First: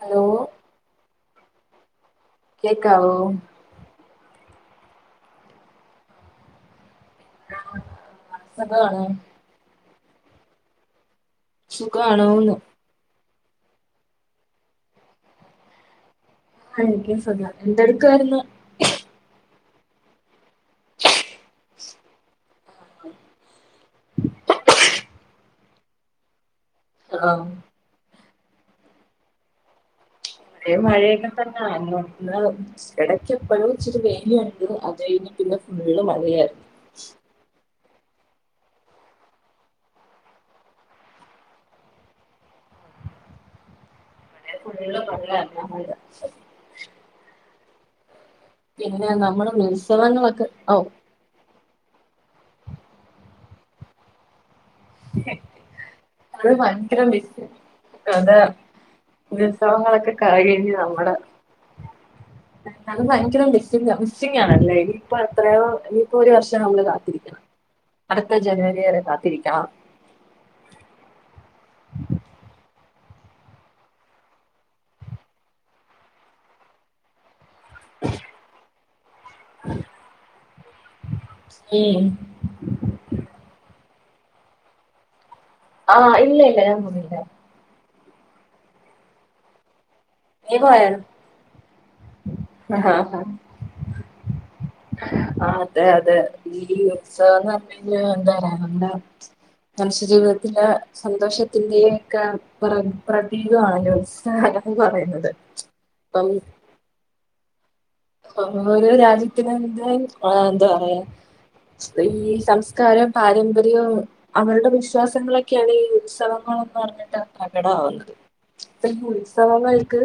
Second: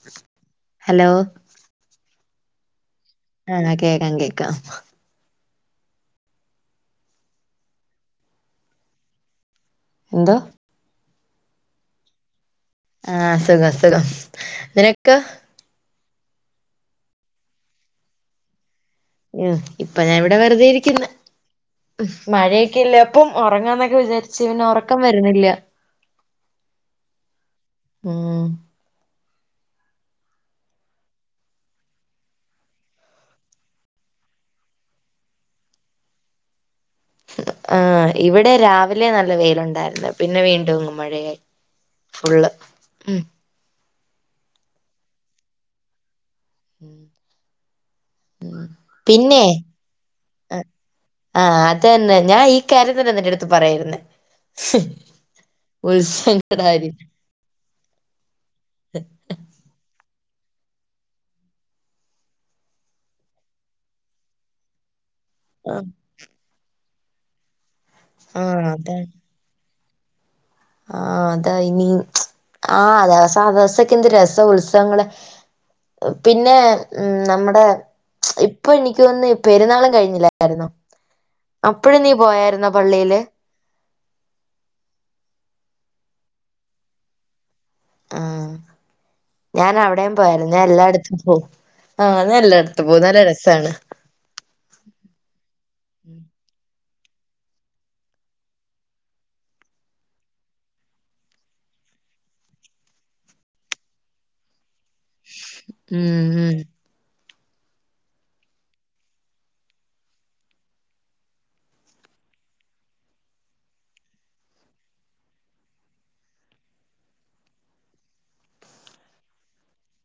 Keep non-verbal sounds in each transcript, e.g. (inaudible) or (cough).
Hello hello കേക്കാവോ ആ കേക്കാം കേക്കാം. അനക്ക് എന്താ പണി എന്താ? സുഖമാണോന്ന്. ആ സുഖം സുഖം നിനക്കൊ? ആ എനിക്കും സുഖം. എന്തൊടുക്കുവായിരുന്നു? ഇപ്പൊ ഞാൻ ഇവിടെ വെറുതെ ഇരിക്കുന്നു. മഴയൊക്കെഅല്ലേ അപ്പം ഉറങ്ങാന്നൊക്കെ വിചാരിച്ച് പിന്നെ ഉറക്കം വരുന്നില്ല. ആണോ? ഉം. ഇവിടേയും മഴയൊക്കെ തന്നാ. ഇടക്ക് എപ്പോഴും ഇച്ചിരി വെയിലുകണ്ടു. അത് കഴിഞ്ഞ് പിന്നെ ഫുള്ള് മഴയായിരുന്നു. ആ ഇവിടെ രാവിലെ നല്ല വെയിലുണ്ടായിരുന്നു. പിന്നെ വീണ്ടുംഅങ്ങ് മഴയായി. ഫുള്ള്. ഉം. ഇന്നലെ ഫുള്ള് മഴയായിരുന്നു. ഉം പിന്നെ നമ്മള് ഉത്സവങ്ങൾക്ക് ഓ അതു തന്നെ ഞാൻ ഈ കാര്യം തന്നെ നിന്റെ എടുത്ത് പറയാനിരുന്നേ. അത് ഭയങ്കര മിസ് അതാ ഉത്സവങ്ങളൊക്കെ കഴിഞ്ഞു നമ്മള് ഇപ്പൊ എത്രയോ ഇപ്പൊ ഒരു വർഷം നമ്മള് കാണും. അടുത്ത ആഹ് ജനുവരി വരെ കാത്തിരിക്കണം. ആ അതാ ഇനി ആ ദിവസൊ ദിവസൊക്കെ എന്ത് രസാ ഉത്സവങ്ങള് പിന്നെ മ് നമ്മു അ ഇപ്പൊ എനിക്ക് തോന്നുന്നേ പെരുന്നാളും കഴിഞ്ഞില്ലായിരുന്നോ? അപ്പഴും ഉം നീ പോയായിരുന്നോ പള്ളിയില് ആഹ് ഇല്ല ഇല്ല ഞാൻനിന്നില്ല ആ ഞാൻ അവിടേം പോയാരുന്നു, നീ ഞാൻ എല്ലായിടത്തും പോവും. ആഹ ഞാൻ എല്ലായിടത്തും പോവും. നല്ല രസാണ് ആ അതെ അതെ ഉം സന്ന് പറഞ്ഞങ്കില് എന്താ പറയാ നമ്മുടെ മനുഷ്യ ജീവിതത്തില സന്തോഷത്തിന്റെ ഒക്കെ പ്ര പ്രതീകമാണല്ലോ സന്ന് എന്ന് പറയുന്നത് ഉം ഇപ്പം ഉം ഓരോ രാജ്യത്തിനും എന്താ ആ എന്താ പറയാ സ്ത്രീ സംസ്കാരം പാരമ്പര്യവും അവര്ടെ വിശ്വാസങ്ങളൊക്കെയാണ് ഈ ഉത്സവങ്ങ ൾ പറഞ്ഞിട്ട പ്രകടമാവുന്നത് ഇപ്പൊ ഈ ഉത്സവങ്ങൾ ക്ക്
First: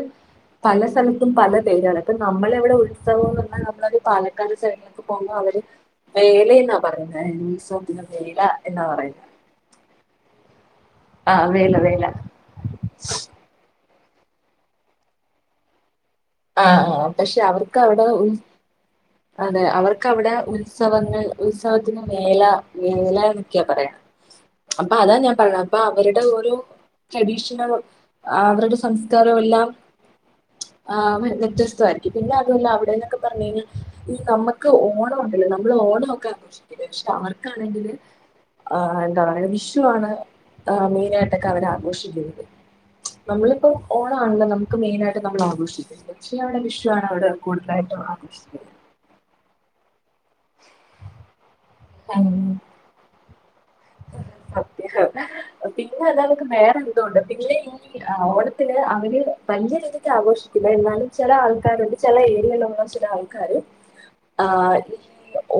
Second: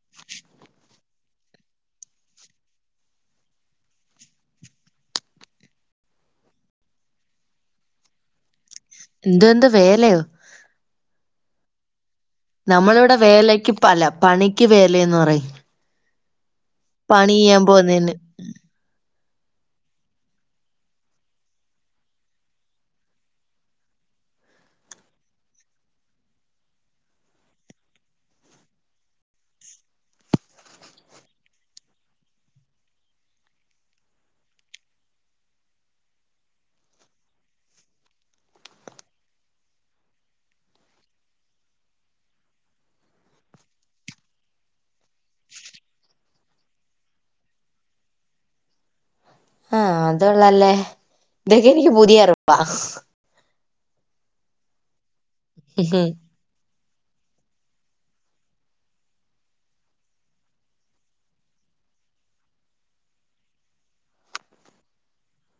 പല സ്ഥലത്തും പല പേരാണ് അപ്പ നമ്മളവിടെ ഉത്സവം പറഞ്ഞാൽ നമ്മള ഒരു പാലക്കാട് സൈഡിലൊക്കെ പോകുമ്പോൾ അവര് വേല എന്നാ പറയുന്നേ ഉത്സവവേല എന്ത് എന്ത് വേലയോ ആഹ് വേല വേല നമ്മളിവിടെ വേലക്ക് പല പണിക്ക് വേലയന്ന് പറയും ആഹ ആ പണി പക്ഷെ ചെയ്യാൻ അവർക്ക് അവിടെ പോവുന്നേന് ഉ അതെ അവർക്ക് അവിടെ ഉത്സവങ്ങൾ ഉത്സവത്തിന് വേല വേല എന്നൊക്കെയാ പറയാ അപ്പൊ അതാ ഞാൻ പറഞ്ഞ അപ്പൊ അവരുടെ ഓരോ ട്രഡീഷനൽ അവരുടെ സംസ്കാരവു എല്ലാം ആ് വ്യത്യസ്തമായിയിരിക്കും പിന്നെ വ്യത്യസ്തായിരിക്കും അതുമല്ല അവിടെന്നൊക്കെ പറഞ്ഞു കഴിഞ്ഞാൽ ഈ നമുക്ക് ഓണംമുണ്ടല്ലോ നമ്മൾ ഓണ ഒക്കെ ആഘോഷിക്കില്ലേ പക്ഷെ അവർക്കാണെങ്കില് ആ എന്താ പറയ വിഷുവാണ് മെയിനായിട്ടൊക്കെ അവരാഘോഷിക്കുന്നത് നമ്മളിപ്പോ ഓണം ആണല്ലോ നമുക്ക് മെയിനായിട്ട് നമ്മൾ ആഘോഷി ക്കാ അവിടെ വിഷുാണ് അവിടെ കൂടുതലായിട്ടും ആഘർഷുന്നത് ആഹ അതള്ളല്ലേ ഇതൊക്കെ എനിക്ക് പുതിയ അറിവാ അത്യാ പിന്നെ ആഹ് അതക്കെ വേറെ ണ്ട് പിന്നെ ഓണത്തിന്, അവര് പഞ്ചരധക്ക് ആഘോഷിക്കുന്നെ അല്ലാണ്ട് ചെല ആൾക്കാരുണ്ട് ചില ഏരിയളുള്ള ചില ആൾക്കാാര് ആ് ഈ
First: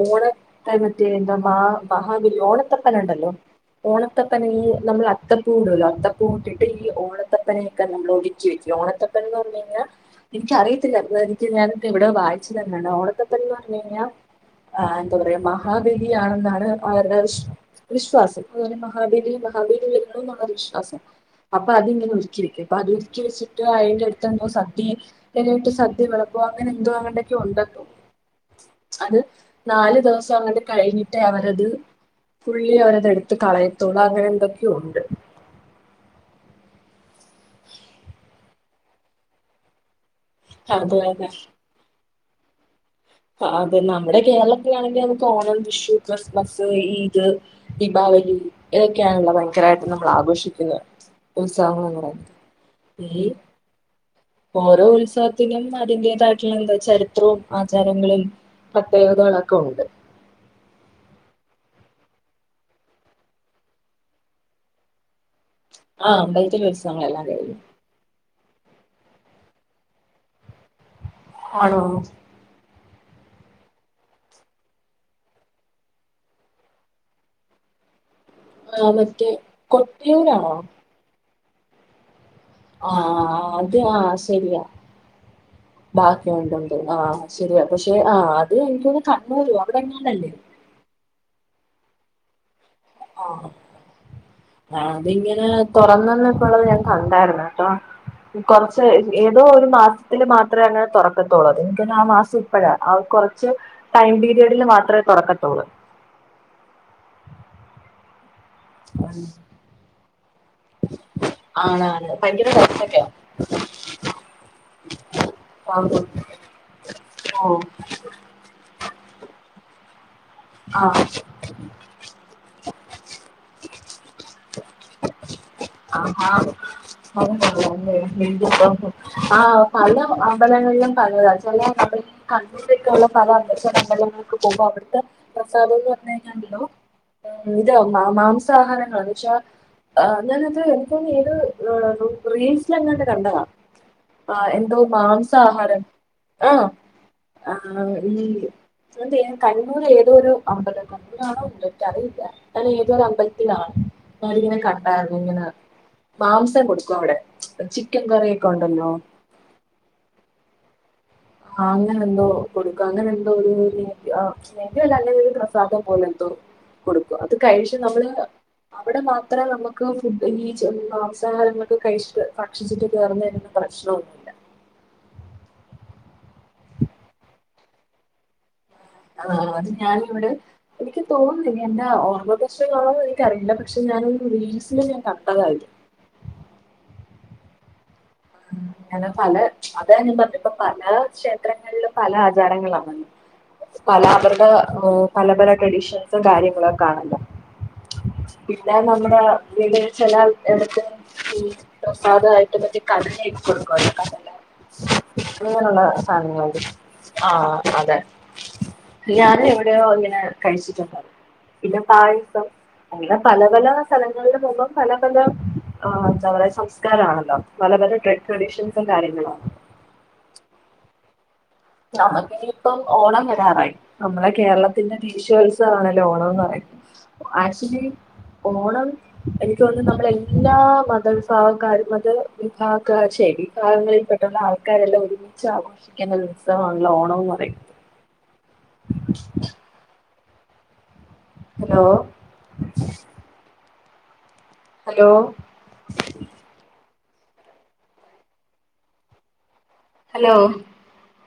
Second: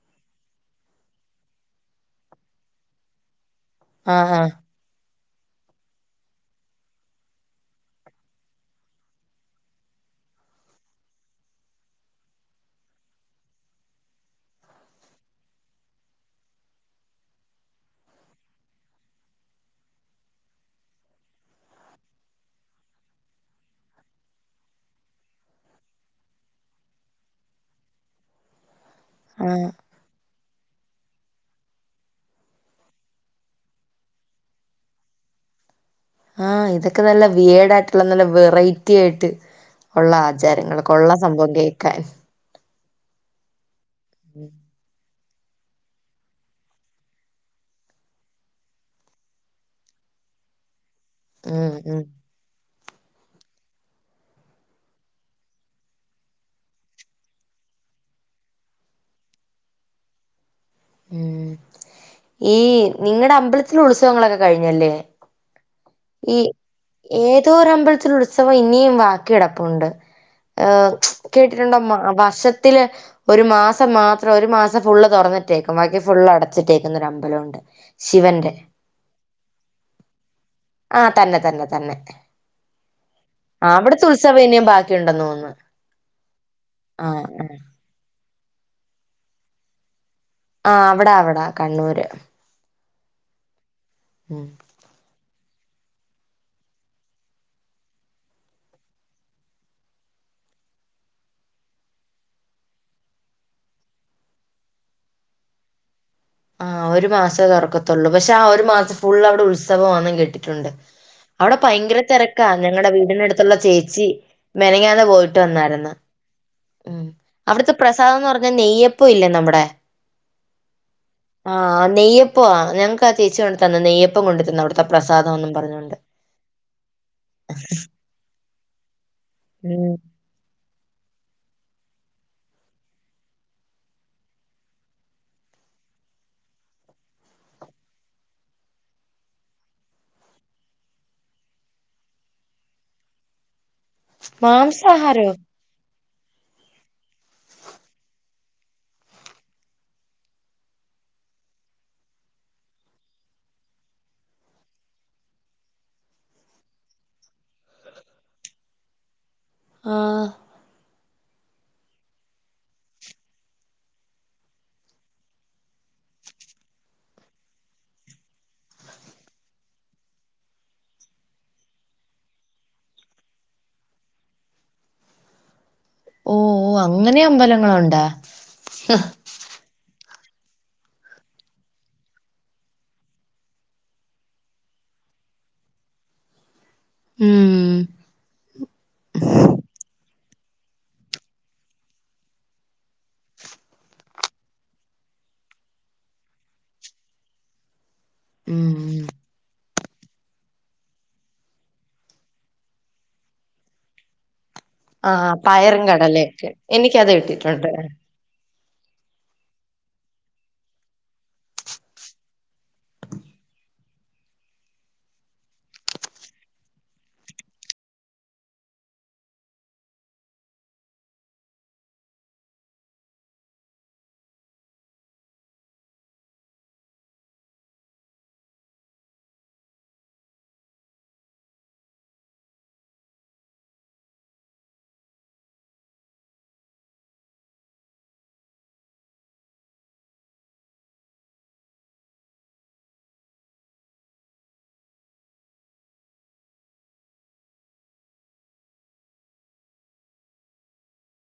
ഓണത്തെ മറ്റേ എന്താ മഹാവേലി ഓണത്തെ പ്പനെണ്ടല്ലോ ആഹ് ഓണത്തെപ്പനെ നമ്മൾ അത്തപ്പൂടല്ലോ അത്തപ്പൂ ഇട്ടിട്ട് ഈ അത്തപൂവിടുല്ലോ ഓണത്തപ്പനയൊക്കെ നമ്മൾ ഒടിക്കി വെക്കും ഓണത്തപ്പന എന്ന് പറഞ്ഞു കഴിഞ്ഞാൽ എനിക്കറിയത്തില്ല എനിക്ക് ഞാനിത് എവിടെയ വായിച്ചു തന്നെയണ്ട് ഓണത്തെപ്പന് പറഞ്ഞു കഴിഞ്ഞാൽ ആ എന്താ പറയാ മഹാബലി ആണെന്നാണ് അവരുടെ വിശ്വാസം വിശ്വാസം അതുപോലെ മഹാബലി, മഹാബലി വരുന്നു എന്നുള്ള വിശ്വാസം അപ്പൊ അതിങ്ങനെ ഒരുക്കിവെക്കും. അപ്പൊ അതൊരുക്കി വെച്ചിട്ട് അയിന്റെ അടുത്ത്ന്നെ സദ്യും ഇലയിട്ട് സദ്യയും വിള ബാ അങ്ങനെ എന്തോ എങ്ങണ്ടൊക്കെയ ഉണ്ടന്ന് തോന്നുന്നു അത് ആഹ് നാലു ദിവസം അങ്ങട്ട് കഴിഞ്ഞിട്ടേ അവരത് പുള്ളി അവരതടുത്ത് കളയത്തോുള്ള അങ്ങനെ എന്തൊക്കെയുണ്ട് ആഹ ഇതൊക്കെ നല്ല വിയേടായിട്ടുള്ള നല്ല വെറൈറ്റി ആയിട്ട് ഉള്ള അതെ ആചാരങ്ങളൾക്കൊള്ള സംഭവം കേൾക്കാൻ അതെ നമ്മുടെ കേരളത്തിലാണെങ്കിൽ അതൊ ക്കെ ഓണം വിഷു ക്രിസ്മസ് ഈദ് ദീപാവലി ഇതൊക്കെയാണല്ല ഭയങ്കരമായിട്ട് നമ്മൾ ആഘോഷിക്കുന്ന ഉം ഉത്സവങ്ങൾ എന്ന് ഉം പറയുന്നത് ഈ ഓരോ ഉത്സവത്തിലനും അതിന്റതായിട്ടുള്ള എന്താ ചരിത്രവും ആ ചാരങ്ങളിൽ പ്രത്യേകതകളൊക്കെ ഉണ്ട് ഉം ഈ നിങ്ങടെ അമ്പലത്തിൽ ഉത്സവങ്ങളൊക്കെ കഴിഞ്ഞല്ലേ ആ ഈ അമ്പലത്തിലെ ഉത്സവങ്ങളെല്ലാം ഏതോ കഴിഞ്ഞു ഒരുരമ്പലത്തിൽ ഉ ത്സവം ഇനിയും വാക്കി കിടപ്പുണ്ട് കേട്ടിട്ടുണ്ടോ ആണോ മ വർഷത്തില് ഒരു മാസം മാത്രം ഒരു മാസം ഫുള്ള് തുറന്നിട്ടേക്കും ബാക്കി ഫുള്ള് അടച്ചിട്ടേക്കുന്നൊ ഒരു അമ്പലം ഒണ്ട്? ആ മറ്റേ കൊട്ടിയൂരാണോ? ആ തന്നെ തന്നെ തന്നെ ആ ആ അവിടത്തെ ഉത്സവം ഇനിയും ബാക്കി ഇണ്ടെന്നു തോന്നുന്നു? ബാക്കി ഉണ്ടെണ്ട് ആഹ ആഹ് ആഹ് ശരിയാ പക്ഷെ ആ അത് എനിക്ക തോന്നുന്നു കണ്ണൂര് അവിടെ എങ്ങാണ്ടല്ലേ? ആ അവിടാ അവിടാ കണ്ണൂര്? ആ, ഉം അതിങ്ങനെ തുറന്നന്നക്കു ഉള്ളത് ഞാൻ കണ്ടായിരുന്നു കേട്ടോ? കൊറച്ച് ഏതോ ഒരു മാസത്തില് മാത്രമാണ് അങ്ങനെ തുറക്കത്തുള്ളത് പിന്നെ ആ മാസം ഇപ്പഴാ കൊറച്ച് ടൈം പീരിയഡിൽ മാത്രമേ തൊറക്കത്തൊള്ളൂ ആ ഒരു മാസേ തൊറക്കത്തൊള്ളൂ പക്ഷെ ആ ഒരു മാസം ഫുൾ ഉം. അവിടെ ഉത്സവം വാന്നു എന്നും കേട്ടിട്ടുണ്ട് അവിടെ ഭയങ്കര ആണാണ് തിരക്കാ ഭയങ്കര ഞങ്ങളടെ തിരക്കൊക്കെയാ വീടിന അടുത്തുള്ള ചേച്ചി മിനിഞ്ഞാന്ന് പോയിട്ട് ആ, വന്നായിരുന്നു മ് ഓ അവിടുത്തെ പ്രസാദം എന്ന് പറഞ്ഞാല് നെയ്യപ്പം ഇല്ലേ നമ്മുടെ ആ തന്നെ നെയ്യപ്പം കൊണ്ടേ തന്നു അവിടുത്തെ പ്രസാദതൊന്നു ആഹാ (unintelligible) ആ ഉം പല അമ്പലങ്ങളിലും. (unintelligible) പ്രസാദം ന്ന് പ ഹലോ (unintelligible) മാംസാഹാരങ്ങള് എന്നുവെച്ചാൽ ആ ഞാനത് ഏതോ തോന്നുന്നു ഇത് റീൽസിൽ എങ്ങാണ്ട് കണ്ടതാ ആ എന്തോ മാംസാഹാരോ മാംസാഹാരം ആ (unintelligible) അതെ കണ്ണൂര് ഏതൊരു അമ്പലം. കണ്ണൂര് ആണോന്ന് എനിക്ക് അറിയില്ല. അങ്ങനെ ഏതൊരു അമ്പലത്തിലാണ്. (unintelligible) (unintelligible) ഇങ്ങനെ മാംസം കൊടുക്കുവോ അവിടെ ചിക്കൻ കറിയൊക്കെ ഉണ്ടല്ലോ ആ ആ അങ്ങനെന്തോ കൊടുക്ക അങ്ങനെ എന്തോ ഒരു (unintelligible) പ്രസാദം പോലെ എന്തോ കൊടുക്കും അത് കഴിച്ച് നമ്മള് അവിടെ മാത്ര നമുക്ക് ഫുഡ് (unintelligible) ഈ മാംസാഹാരങ്ങളൊക്കെ കഴിച്ചിട്ട് ഭക്ഷിച്ചിട്ട് കേറുന്നെന്ന് പ്രശ്നൊന്നുല്ല ഓ ഓ അങ്ങനെ അമ്പലങ്ങളണ്ടാ? ആ അത് ഞാനും എവിടെ? എനിക്ക് തോന്നുന്നില്ല എന്റെ ഓർമ്മ പേശക്കാണോ എന്നൊന്നും. എനിക്ക് അറിയില്ല. പക്ഷെ ഞാനൊരു റീൽസില് (unintelligible) മ് ഉം ഞാനെ പല അത ഞാന് പറഞേ ഇപ്പ പല ക്ഷേത്രങ്ങളിലും പല ആചാരങ്ങള് ആണ് പല അവര്ടെ പല പല ട്രഡീഷൻസ് കാര്യങ്ങളൊക്കെ ആണല്ലോ ഉം പിന്നെ നമ്മുടെ (unintelligible) ചെല എടത്ത് പ്രസാദായിട്ട്. (unintelligible) ആഹ് ഇങ്ങനൊള്ള പയറും കടലയൊക്കെ സാധനങ്ങളുണ്ട് എനിക്കത് ആ ആ കിട്ടിട്ടുണ്ട് അതെ. ഞാൻ എവിടെയോ ഇങ്ങനെ കഴിച്ചിട്ടുണ്ട്. പിന്നെ പായസം അങ്ങനെ പല പല സ്ഥലങ്ങളിലും പൊകുമ്പോൾ പല പല ആ എന്താ പറയാ സംസ്കാരണല്ലോ പല പല ട്രഗടീഷൻസും കാര്യങ്ങള നമക്ക് ഇനിയിപ്പം ഓണം വരാറായി നമ്മടെ കേരളത്തിന്റെ ദേശിഉത്സവണല്ലോ ഓണം എന്ന്എന്ന് പറയുന്നത്. ആക്ച്ചലി ഓണം എനിക്കു തോന്നുന്നു. നമ്മള് എല്ലാ മതവിഭാഗക്കാരും മത വിഭാഗക്കാരും ഛെ ചെല ഭാഗങ്ങളിൽ പെടുന്ന ആൾക്കാരെല്ലാം ഒരുമിച്ച് ആഘോഷിക്കുന്നൊരു ഇബടെ നാട്ടില് ഓണോവുന്ന് പറിം ഹലോ അലോ ഹലോ